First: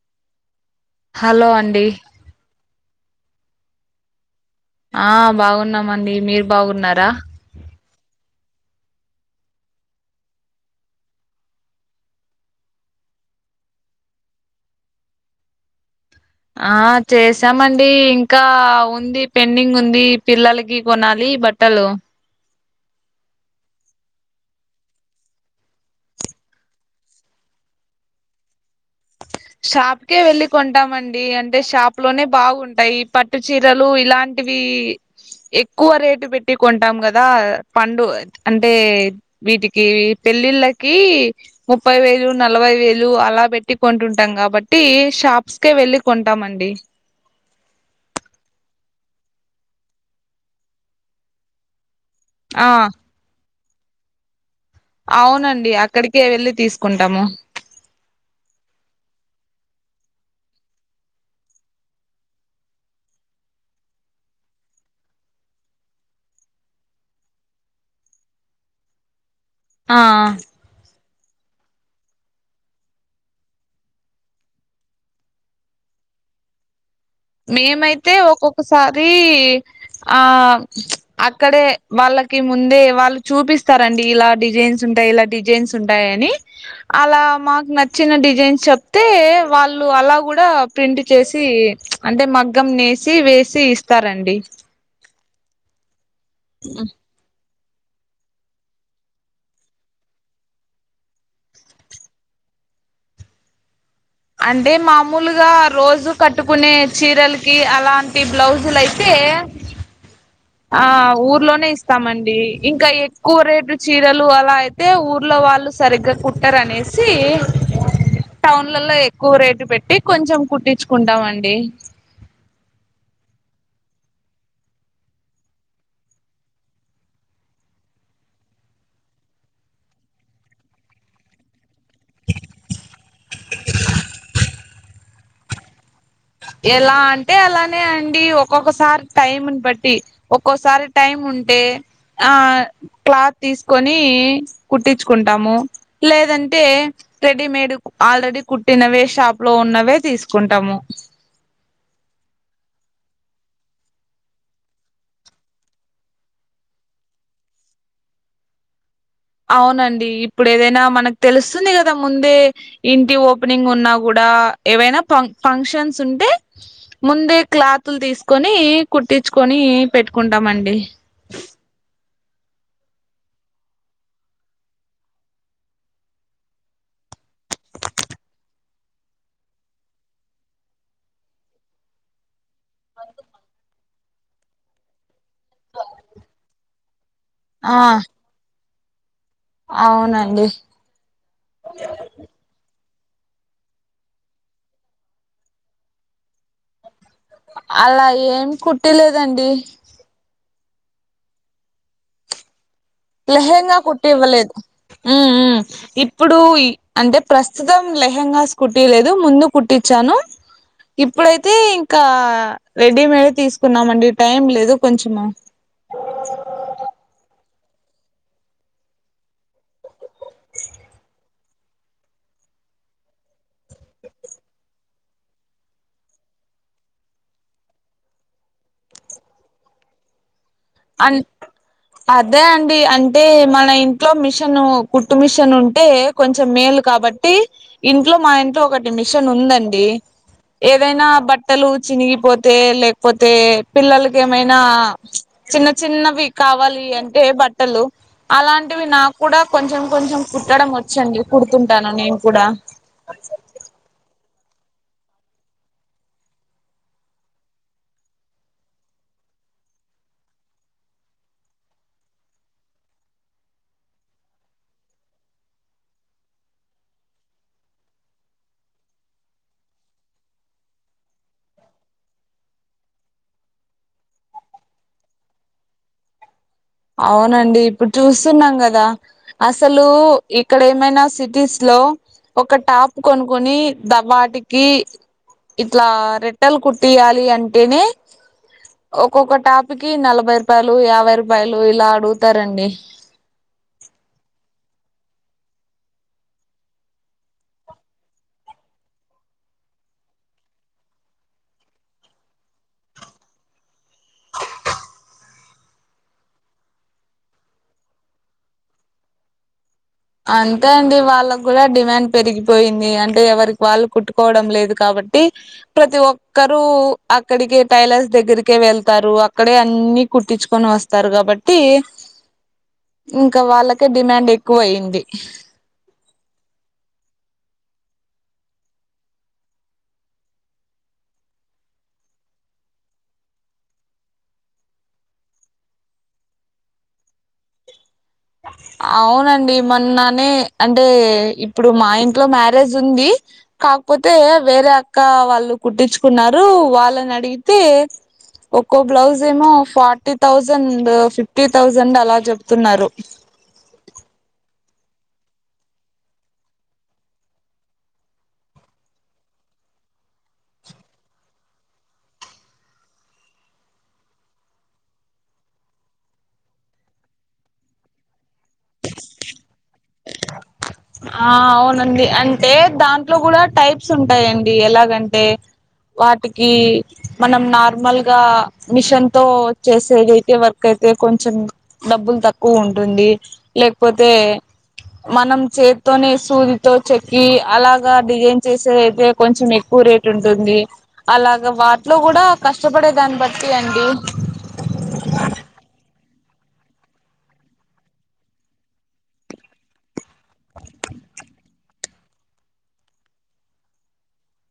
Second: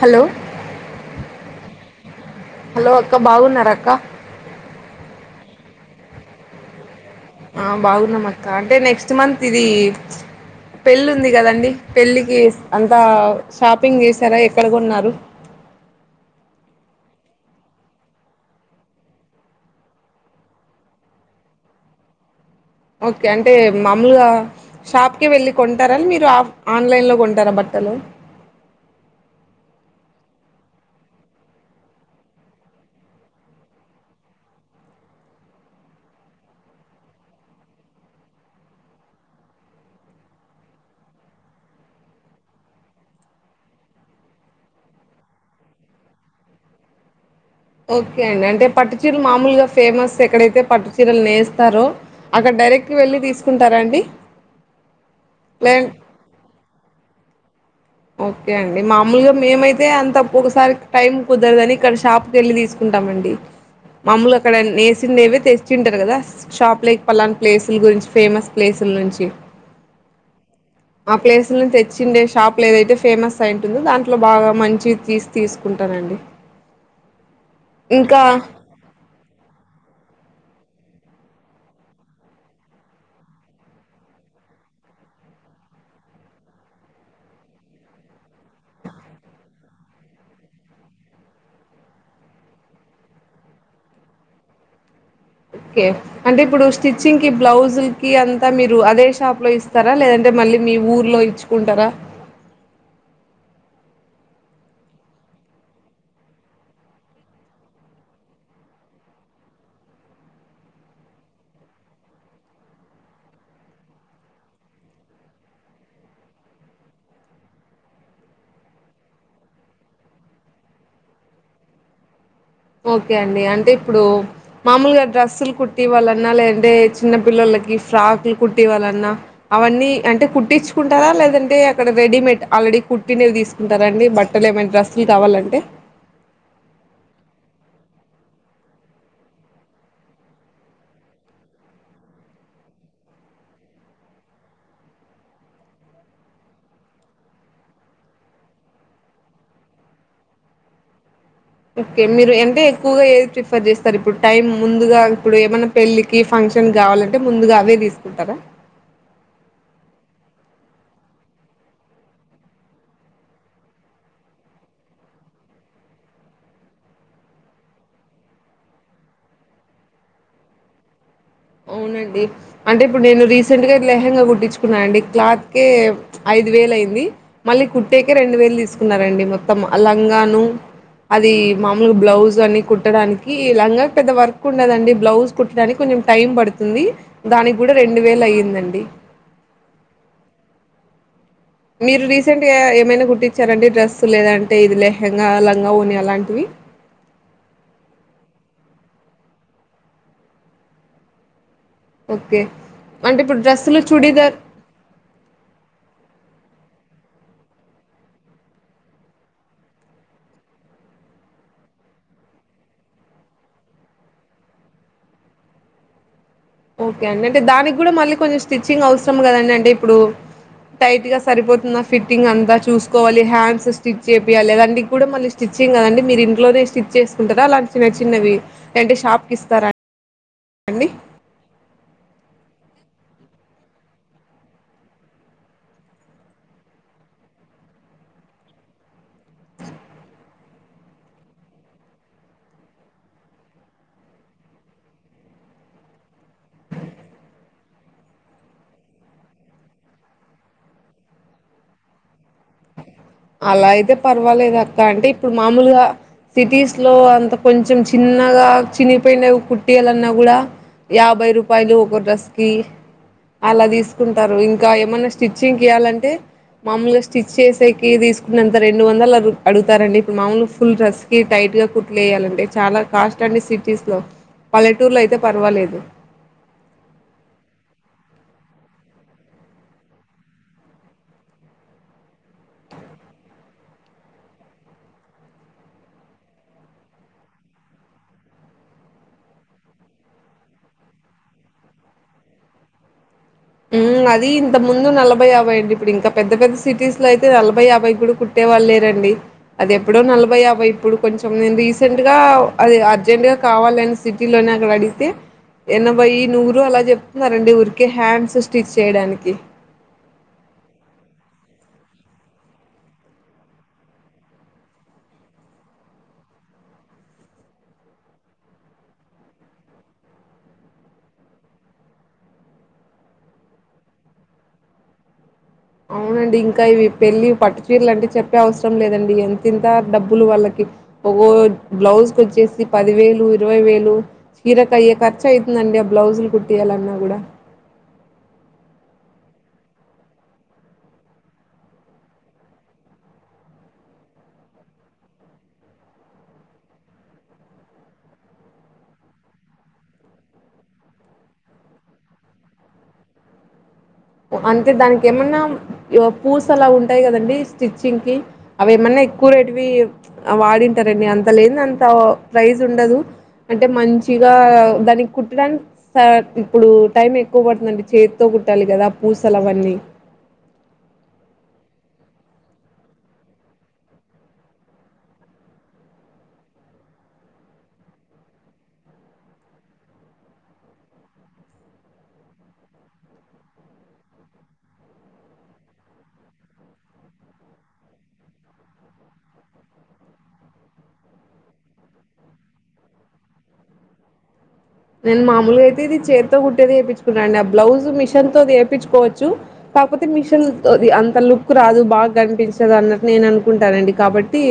Hello hello అండి hello అక్క బాగున్నార అక్క ఆ బాగున్నామండి మీరు బాగున్నారా ఆ బాగున్నమక్క అంటే నెక్స్ట్ మంత్ ఇది పెళ్ళి ఉంది కదండి పెళ్ళికి అంతా షాపింగ్ చేశారా ఎక్కడ కొన్నారు ఆ చేసామండి ఇంకా ఉంది పెండింగ్ ఉంది పిల్లలకి కొనాలి బట్ ట్టలు ఓకే అంటే మాములుగా షాప్కి వెళ్ళి కొంటారా మీరు ఆఫ్ ఆన్లైన్లో కొంటారా బట్టలు షాప్కే వెళ్ళి కొంటామండి అంటే షాప్ లోనే బాగుంటాయి పట్టు చీరలు ఇలాం టీవి ఎక్కువ రేటు పెట్టి కొంటాం కదా పండు అంటే వీటికి పెళ్ళిళ్ళకి ముప్పై వేలు నలభై వేలు అలా పెట్టి కొంటుం టాం కాబట్టి షాప్స్కే వెళ్ళి కొంటామండి ఓకే అండి అంటే పట్టు చీరలు మామూలుగా ఫేమస్ ఎక్కడైతే పట్టు చీరలు నేస్తారో అక్కడ ఆ డైరెక్ట్ గా వెళ్ళి తీసుకుంటార అండి అవునండి లేన్ అక్కడికే వెళ్ళి తీసుకుంటాము ఓకే అండి మామూలుగా మేమయితే అంతొ ఒకసారి టైం కుదరదని ఇక్కడ షాప్కి వెళ్ళి తీస్ కుంటామండి మామూలుగ అక్కడ నేసిందేమీ తెచ్చింటరు కదా షాప్ లేక్ పలన ప్లేసుల గురించి ఫేమస్ ప్లేసుల నుంచి ఆ ఆ ఆ ప్లేసు నుంచి తెచ్చిందే షాప్ ప్లో ఏదైతే ఫేమస్ అయింటుందో దాంట్లో బాగా మంచిగ తీసి తీసుకుంటారండి మేమైతే ఒక్కొక్కసారీ ఆ అక్కడే వాళ్ళకి ముందే వాళ్ళు చూపిస్తారండి ఇలా డిజైన్స్ ఉంటాయి ఇలా డిజైన్స్ ఉంటాయని అలా మాకు నచ్చిన డిజైన్స్ చెప్తే వాళ్ళు అలా కూడా ప్రింట్ చేసి అంటే మగ్గం నేసి వేసి ఇస్తారండి కే అంటే ఇప్పుడు స్టిచ్చింగ్ కీ బ్లౌజుల్ కి అంతా మీరు అదే షాప్ లో ఇస్తారా లేదంటే మళ్ళీ మీ ఊర్లో ఇచ్చుకుంటారా అంటే మామూలుగా రోజు కట్టుకునే చీరలకి అలాంటి బ్లౌజులు అయితే ఆ ఊర్లోనే ఇస్తామండి ఇంకా ఎక్కువ రేటు చీరలు అలా అయ్ తే ఊర్లో వాళ్ళు సరిగ్గా కుట్టరనేసి టౌన్లల ఎక్కువ రేటు పెట్టి కొంచెం కుట్టించుకుంటామండి ఓకే అండి అంటే ఇప్పుడు మామూలుగా డ్రస్సులు కుటివాళ్ళన్నా లేదంటే చిన్న పిల్లలకి ఫ్రాకులు కుటివాళ్ళన్నా అవన్నీ అంటే కుట్టించుకుంటారా లేదంటే ఇక్కడ రెడీమేడ్ ఆల్రెడీ కుట్టినవి తీసుకుంటార అండి బట్టలు ఏమనా డ్రస్లు కావాలంటే ఎలా అంటే అలానే అండి ఒక్కొక్కసారి టైం ని బట్టి ఒక్కోసారి టైమ్ ఉంటే ఆ క్లాత్ తీసుకొని కుట్టించుకుంటాము లేదంటే రెడీమేడ్ ఆల్రెడీ కుట్టినవే షాప్ లో ఉన్నవే తీసుకుంటాము. ఓకే మీరు అంటే ఎక్కువగా ఏది ప్రిఫర్ చేస్తారు ఇప్పుడు టైం ముందుగా ఇప్పుడు ఏమన్నా పెళ్ళికి ఫంక్షన్ కావాలంటే ముందుగా అవే తీసుకుంటారా అవునండి ఇప్పుడు ఏదైనా మనకు తెలుస్తుంది కదా ముందే ఇంటి ఓపెనింగ్ ఉన్నా కూడా ఏవైన ఫంక్షన్స్ ఉంటే ముందే క్లాతులు తీసుకొని కుట్టించుకొని పెట్టుకుంటామండి. అవునండి అంటే ఇప్పుడు నేను రీసెంట్ గా లెహెంగా కుట్టించుకున్నా అండి క్లాత్ కే ఐదు వేలు అయింది మళ్ళీ కుట్టేకే రెండు వేలు తీసుకున్నారండి మొత్తం అ లంగాను అది మామూలుగా బ్లౌజ్ అని కుట్టడానికి లంగా పెద్ద వర్క్ ఉండదండి బ్లౌజ్ కుట్టడానికి కొంచెం టైం పడుతుంది. దానికి కూడా ఆ రెండు వేలు అయ్యిందండి. అవునండి మీరు రీసెంట్ గా ఏమైనా కుట్టించార అండి డ్రెస్ లేదంటే ఇది లెహెంగా లంగా ఓని అలాంటివి. అలా ఏం కుటిలేదండి ఓకే అంటే ఇప్పుడు లెహెంగా డ్రెస్సులు కుట్టి చూడిదర్ ఇవ్వలేదు ఉమ్ ఉమ్ ఇప్పుడు అంటే ప్రస్తుతం లెహెంగాస్ కుటీ లేదు ముందు కుట్టించాను ఇప్పుడైతే ఇంకా రెడీమేడ్ తీసుకున్నామండి టైం లేదు కొంచము ఓకే అండి అంటే దానికి కూడా మళ్ళీ కొంచెం స్టిచ్చింగ్ అవసరం కదండి అంటే ఇప్పుడు టైట్ గా సరిపోతుందా ఫిట్టింగ్ అంతా చూసుకోవాలి హ్యాండ్స్ స్టిచ్ చేపియాలి లేదా నీకు కూడా మళ్ళీ స్టిచ్చింగ్ కదండి మీరు ఇంట్లోనే స్టిచ్ చేసుకుంటారా అలాంటి చిన్న చిన్నవి లేదంటే షాప్కి ఇస్తారా అండి అన్ అదే అండి అంటే మన ఇంట్లో మిషన్ కుట్టు మిషన్ ఉంటే కొంచెం మేలు కాబట్టి ఇంట్లో మా ఇంట్లో ఒకటి మిషన్ ఉందండి ఏదైనా బట్టలు చినిగిపోతే లేకపోతే పిల్లలకి ఏమైనా ప్చ్ చిన్న చిన్నవి కావాలి అంటే బట్టలు అలాంటివి నాకు కూడా కొంచెం కొంచెం కుుట్టడం వచ్చండి కుడుతుంటాను నేను కూడా అలా అయితే పర్వాలేదు అక్క అంటే ఇప్పుడు మామూలుగా సిటీస్ లో అంత కొంచెం చిన్నగా చినిపోయినవి కుట్టియాలన్నా కూడా యాభై రూపాయలు ఒక డ్రెస్కి అలా తీసుకుంటారు ఇంకా ఏమన్నా స్టిచ్చింగ్ కి ఇయాలంటే మాములుగా స్టిచ్ చేసేకి కి తీసుకున్నంత రెండు వందలు అడు అడుగుతారండి ఇప్పుడు మామూలుగా ఫుల్ డ్రెస్ కి టైట్ గా కుట్లు ఏయాలంటే చాలా కాస్ట్ అండి సిటీస్ లో పల్లెటూరులో అయితే పర్వాలేదు అవునండి ఇప్పుడు చూస్తున్నాం కదా అసలు ఇక్కడ ఏమైనా సిటీస్ లో ఒక టాప్ కొనుక్కొని ద వాటికి ఇట్లా రెట్టెలు కుట్టియాలి అంటేనే. ఒక్కొక్క టాప్కి నలభై రూపాయలు యాభై రూపాయలు ఇలా అడుగుతారండి. ఉమ్ అది ఇంత ముందు నలభై యాభై అండి, ఇప్పుడు ఇంకా పెద్ద పెద్ద సిటీస్ లో అయితే నలభై యాభై కూడా కు ట్టే వాళ్ళు లేరండి. అది ఎప్పుడో నలభై యాభై ఇప్పుడు కొంచెం నేను రీసెంట్ గా అది అర్జెంట్ గా కావాలన్. సిటీలోన అవి అడిగితే ఎనభై నూరు అలా చెప్తున్నారండి ఊరికే హ్యాండ్స్. స్టిచ్ చేయడానికి. అంతే అండి వాళ్ళకి కూడా డిమాండ్ పెరిగిపోయింది అంటే ఎవరికి వాళ్ళు కుట్టుకోవడం లేదు కాబట్టి. ప్రతి ఒక్కరు అక్కడికి టైలర్స్ దగ్గరకే వెళ్తారు అక్కడే అన్ని కుట్టించుకొని వస్. వస్తారు కాబట్టి. అ ఇంకా వాళ్ళకే డిమాండ్ ఎక్కువ అయింది. అవునండి ఇంకా ఇవి పెళ్ళి పట్టు చీరలు అంటవి చెప్పే అవసరం లేదండి ఎంత ఇంత డబ్బులు వాళ్ళకి. ఒగో బ్లౌజ్ కచ్చేసి పది వేలు ఇరవై వేలు. చీరక అయ్యే ఖర్చు అవుతుందండి ఆ బ్లౌజులు కుట్టీయాలన్నా కూడా. అవునండి మొన్ననే అంటే ఇప్పుడు మా ఇంట్లో మ్యారేజ్ ఉంది. కాకపోతే వేరే అక్క వాళ్ళు కుట్టించుకున్నారు వాళ్ళని అడిగితే. ఒక్కో బ్లౌజ్ ఏమో ఫార్టీ థౌజండ్, ఫిఫ్టీ థౌజండ్ అలా చెప్తున్నారు. అంతే దానికి ఏమన్నా పూస్ అలా ఉంటాయి కదండి స్టిచ్చింగ్ కి. అవి ఏమన్నా ఎక్కువ రేటువి వాడింటారండి అంత లేని అంత ప్రైజ్ ఉండదు. అంటే మంచిగా దానికి కుట్టడానికి. ఇప్పుడు టైం ఎక్కువ పడుతుందండి చేతితో కుట్టాలి కదా పూసలు అవన్నీ. ఆ అవునండి అంటే దాంట్లో కూడా టైప్స్ ఉంటాయండి ఎలాగంటే. వాటికి. మనం నార్మల్ గా మిషన్ తో చేసేదైతే వర్క్ అయితే కొంచం. డబ్బులు తక్కువ ఉంటుంది లేకపోతే మనం. చేత్తోనే సూదితో చెక్కి అలాగా డిజైన్ చేసేదైతే కొంచెం ఎక్కువ రేట్ ఉంటుంది. అలాగ వాటిలో కూడా కష్టపడే దాన్ని బట్టి అండి. నేను మామూలుగా అయితే ఇది చేత్తో కుట్టేది వేయించుకున్నా అండి ఆ బ్లౌజ్ మిషన్ తో అది వేయించుకోవచ్చు. కాకపోతే మిషన్తోది అంతలుక్. కు రాదు బాగా కనిపించదు అన్నట్టు నేను అనుకుంటానండి కాబట్టి.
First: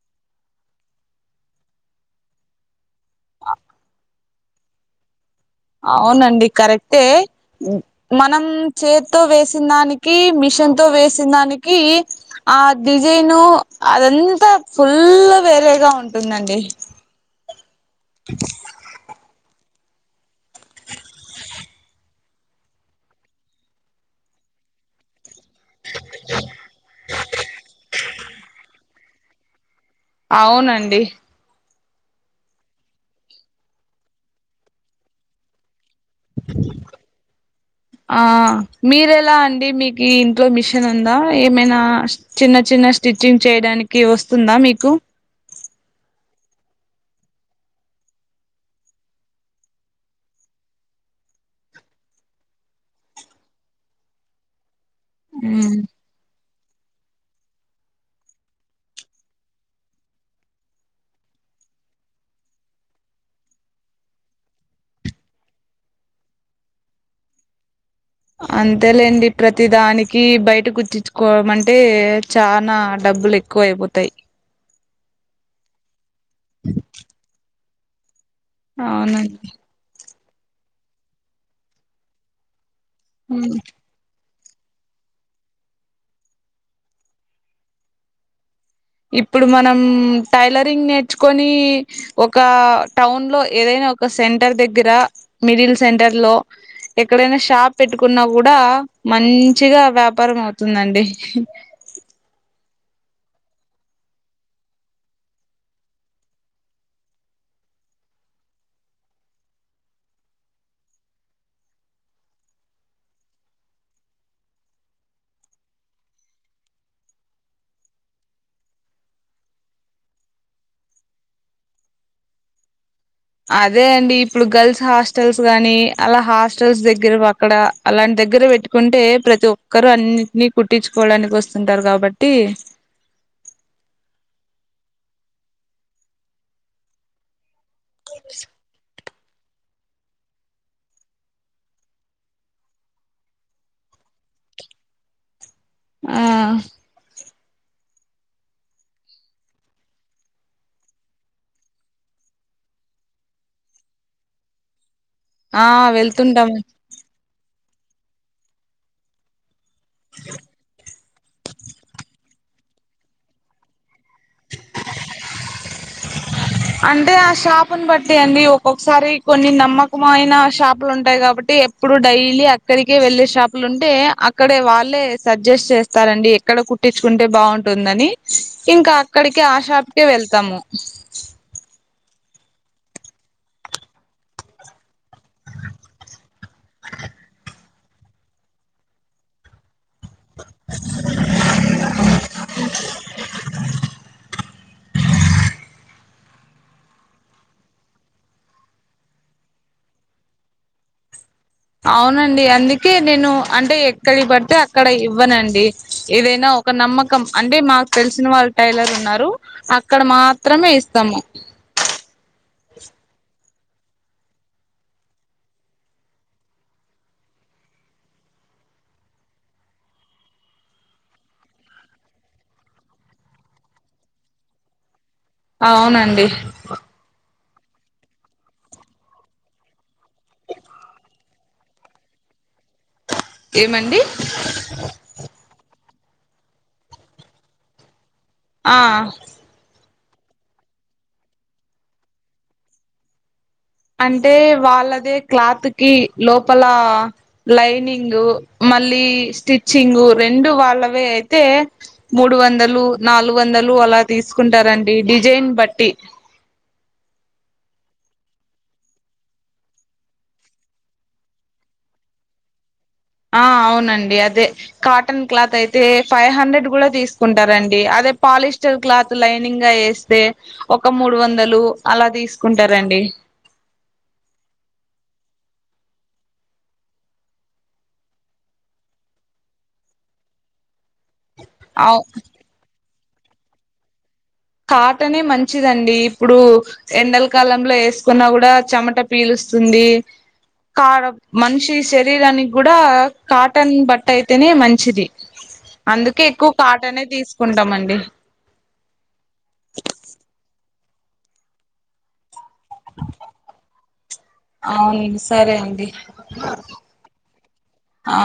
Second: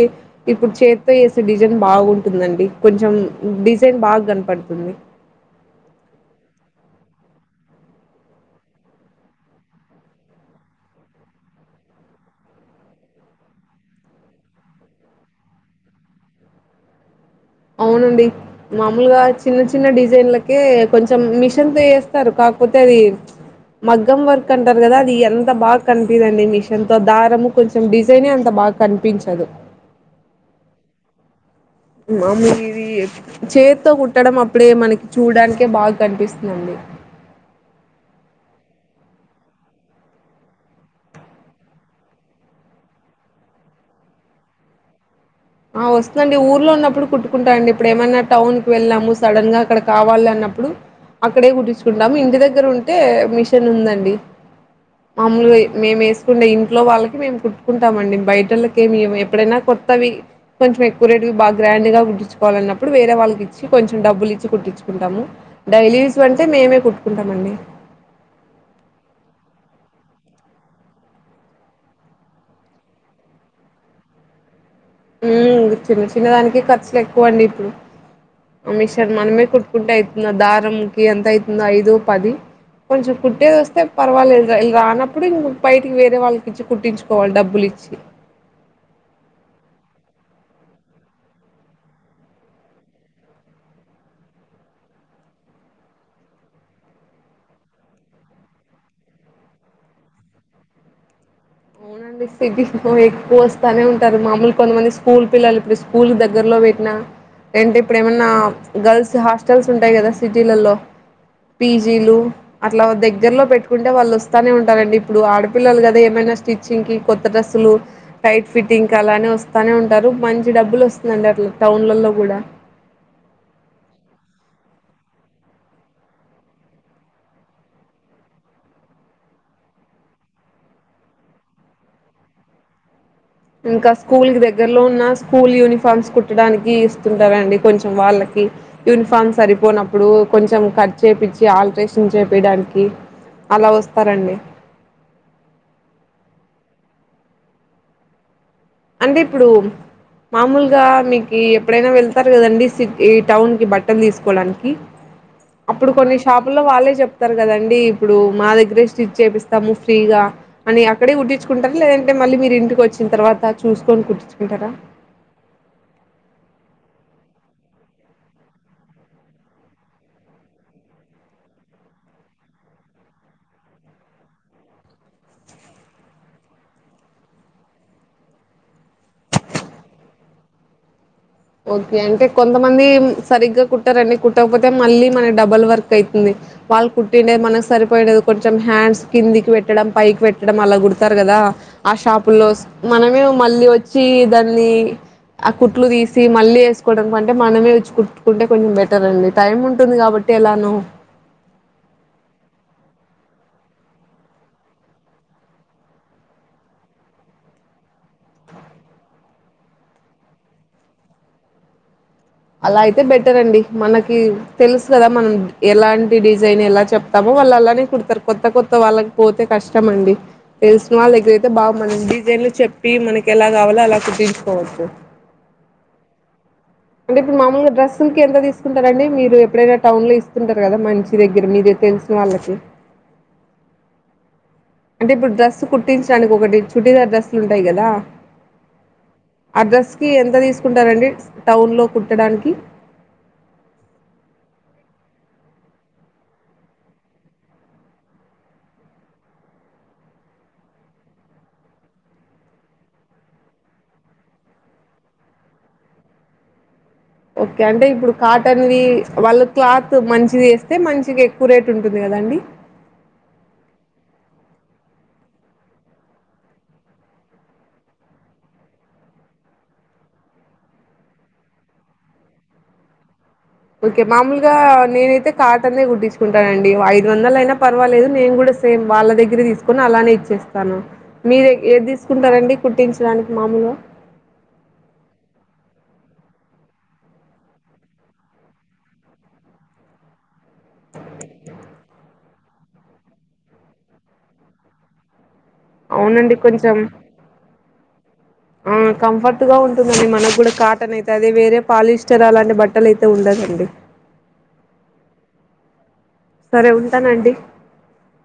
ఇప్పుడు చేతితో వేసే డిజైన్ బాగుంటుందండి కొంచెం డిజైన్ బాగా కనపడుతుంది. అవునండి కరెక్టే. మనం చేతితో వేసిన దానికి మిషన్ తో వేసిన దానికి. ఆ డిజైను అదంతా ఫుల్ వేరేగా ఉంటుందండి. అవునండి. మామూలుగా చిన్న చిన్న డిజైన్లకే కొంచెం మిషన్ తో వేస్తారు కాకపోతే అది. మగ్గం వర్క్ అంటారు కదా అది ఎన్. అంత బాగా కనిపిందండి మిషన్ తో దారము కొంచం డిజైన్ అంత బాగా కనిపించదు. అవునండి. మామూ ఇది చేతితో కుట్టడం అప్పుడే మనకి చూడడానికే బాగా కనిపిస్తుందండి. అ ఆ మీరెలా అండి మీకు ఇంట్లో మిషన్ ఉందా ఏమైనా. చిన్న చిన్న స్టిచ్చింగ్ చేయడానికి వస్తుందా మీకు. ఆ వస్తుందండి ఊర్లో ఉన్నప్పుడు కుట్టుకుంటాండి ఇప్పుడు ఏమైనా టౌన్ కి వెళ్ళాము సడన్ గా అక్కడ కావాలి అన్నప్పుడు. అక్కడే కుట్టిచ్చుకుంటాము ఇంటి దగ్గర ఉంటే మిషన్ ఉందండి మామూలుగా మేము వే ట్టుకునే ఇంట్లో వాళ్ళకి మేము కుట్టుకుంటామండి బయట వాళ్ళకి ఏమీ ఎప్పుడైనా కొత్తవి కొంచెం ఎక్కువ రేట్ కి బాగాగ్రాండ్గా కుట్టించుకోవాలికున్నప్పుడు వేరే వాళ్ళకిచ్చి కొంచెం డబ్బులు ఇచ్చి కుట్టించుకుంటాము డైలీ యూస్ అంటే మేమే కుట్టుకుంటాము అండి అంతేలేండి ప్రతి దానికి బయట కుట్టించుకోవడం అంటే చానా డబ్బులు ఎక్కు క్కువైపోతాయి చిన్న చిన్న దానికి ఖర్చులు ఎక్కువ అండి ఇప్పుడు మీషన్ మనమే అవునండి కు కకుంటే అవుతుంది దారంకి ఎంత అవుతుందో ఐదు పది కొంచెం కుట్టేది వస్తే పర్వాలేదు రానప్పుడు ఇం బయటికి వేరే వాళ్ళకి ఇచ్చి కుట్టించుకోవాలి డబ్బులు ఇచ్చి ఇప్పుడు మనం టైలరింగ్ నేర్చుకొని ఒక టౌన్లో ఏదైనా ఒక సెంటర్ దగ్గర మిడిల్ సెంటర్లో ఎక్కడైనా షాప్ పెట్టుకున్నా కూడా మంచిగా వ్యాపారం అవుతుందండి సిటీ ఎక్కువ వస్తానే ఉంటాది మామలు కొంతమంది స్కూల్ పిల్లలు ఇడు స్కూల్ దగ్గరలో పెట్టినా ఏంటే ఇప్పుడు ఏమన్నా గర్ల్స్ హాస్టల్స్ ఉంటాయి కదా సిటీలలో పిజీలు అట్లా దగ్గరలో పెట్టుకుంటే వాళ్ళు వస్తూనే ఉంటారండి ఇప్పుడు ఆడపిల్లలు కదా ఏమైనా స్టిచ్చింగ్కి కొత్త డ్రెస్సులు టైట్ ఫిట్టింగ్కీ అలానే వస్తానే ఉంటారు మంచి డబ్బులు వస్తుందండి అట్లానే టౌన్లలో కూడా అదే అండి ఇప్పుడు గర్ల్స్ హాస్టల్స్ గానీ అలా హాస్టల్స్ దగ్గర అక్కడ అలాంటి దగ్గర పెట్టుకుంటే ప్రతి ఒక్కరు అన్నింటిని కుట్టించుకోవడానికి వస్తుంటారు కాబట్టి ఇంకా స్కూల్కి దగ్గరలో ఉన్న స్కూల్ యూనిఫార్మ్స్ కుట్టడానికి ఇస్తుంటారండి కొంచెం వాళ్ళకి యుని ఫామ్ సరిపోనప్పుడు కొంచం కట్ చేపించి ఆల్ట్రేషన్ చేపియడానికి అలా వస్తారండి ఆ అంటే ఇప్పుడు మామూలుగా మీకు ఎప్పుడైనా వెళ్తారు కదండి సిటీ టౌన్కి బట్టలు తీసుకోవడానికి ఆ అప్పుడు కొన్ని వెళ్తుంటాము షాపుల్లో వాళ్ళే చెప్పు తారు కదండి ఇప్పుడు మా దగ్గరే స్టిచ్ చేపిస్తాము ఫ్రీగా అని ఇక్కడే కుట్టించుంటారా లేదంటే మళ్ళీ మీరుంటికి వచ్చిన తర్వాత చూసుకుని కుట్టించుకుంటారా అంటే ఆ షాపును బట్టి అండి ఒక్కొక్కసారి కొన్ని నమ్మకమయిన షాపులు ఉంటాయి కాబట్టి ఇప్పుడు డైలీ అక్కడికే వెళ్ళే షాపులు ఉంటే అక్కడే వాళ్ళే సజెస్ట్ చేస్తారండి ఎక్కడ కు పట్టించుకుంటే బాగుంటుందని ఇంకా అక్కడికి ఆ షాప్కే వెళ్తాము ఓకే అంటే కొంతమంది సరిగ్గా కుట్టరండి కుట్టకపోతే మళ్ళీ మనకి డబల్ వర్క్ అయితుంది వాళ్ళ కుట్టిండేది మనకి సరిపోయి కొంచం హ్యాండ్స్ కిందికి పెట్ పెట్టడం పైకి పెట్టడం అలా కుడతారు కదా ఆ షాపులో మనమే మళ్ళీ వచ్చి దాన్ని మళ్ళీ ఆ కుట్లు తీసు మళ్ళీ వేసుకోవడానికి అంటే మనమే ఉచ్చు కుట్టుకుంటే కొంచెం బెటర్ అండి టైం ఉంటుంది కాబట్టి ఎలాను అవునండి అందుకే నేను అంటే ఎక్కడికి పడితే అక్కడ ఇవ్వనండి ఏదైనా ఒక నమ్మకం అంటే మాకు తెలిసిన వాళ్ళ టైలర్ ఉన్నారు అక్కడ మాత్రమే ఇస్తాము అలా అయితే బెటర్ అండి మనకి తెలుసు కదా మనం ఎలాంటి డిజైన్ ఎలా చెప్ స్తాము వాళ్ళు అలానే కుడతారు కొత్త కొత్త వాళ్ళకి పోతే కష్టం అండి తెలిసిన వాళ్ళ దగ్గర అయితే బాగుంది డిజైన్లు చెప్పి మనకి ఎలా కావాలో అలా కుట్టించుకోవచ్చు అవునండి అంటే ఇప్పుడు మామూలుగా డ్రస్ంగ్కి ఎంత తీకుంటారండి మీరు ఎప్పుడైనా టౌన్ లో ఇస్తుంటారు కదా మంచి దగ్గర మీకు తెలిసి న వాళ్ళకి ఏమండి అంటే ఇప్పుడు డ్రెస్ కుట్టించడానికి ఒకటి చుడీదార్ డ్రస్సులు ఉంటాయి కదా ఆ ఆ డ్రెస్ కి ఎంత తీసుకుంటారండి టౌన్లో కుట్టడానికి అంటే వాళ్ళదే క్లాత్ కి లోపల లైనింగ్ మళ్ళీ స్టిచ్చింగ్ రెండు వాళ్ళవే అయితే మూడు వందలు నాలుగు వందలు అలా తీసుకుంటారండి డిజైన్ బట్టి ఓకే అంటే ఇప్పుడు కాటన్వి వాళ్ళు క్లాత్ మంచిది వేస్తే మంచిగా ఎక్కువ రేట్ ఉంటుంది కదండి ఆ అవునండి అదే కాటన్ క్లాత్ అయితే ఫైవ్ హండ్రెడ్ కూడా తీసుకుంటారండి అదే పాలిస్టర్ క్లాత్ లైనింగ్ గా వేస్తే ఒక మూడు వందలు అలా తీసుకుంటారండి ఓకే మామూలుగా నేనైతే కాటన్దే కుట్టించుకుంటానండి ఐదు వందలు అయినా పర్వాలేదు నేను కూడా సేమ్ వాళ్ళ దగ్గరే తీసుకొని అలానే ఇచ్చేస్తాను మీరు ఏది అవు తీసుకుంటారండి కుట్టించడానికి మామూలుగ కాటనే మంచిదండి ఇప్పుడు ఎండలకాలంలో వేసుకున్నా కూడా చెమట పీలుస్తుంది కా మనిషి శరీరానికి కూడా కాటన్ బట్ట అయితేనే మంచిది అందుకే అవునండి ఎక్కువ కొంచెం కాటనే తీసుకుంటాం అండి ఆ కంఫర్ట్ గా ఉంటుందండి మనకు కూడా కాటన్ అయితే అది వేరే పాలిస్టర్ అలాంటి బట్ ట్టలు అయితే ఉండదండి అవునండి సరే అండి సరే ఉంటానండి ఆ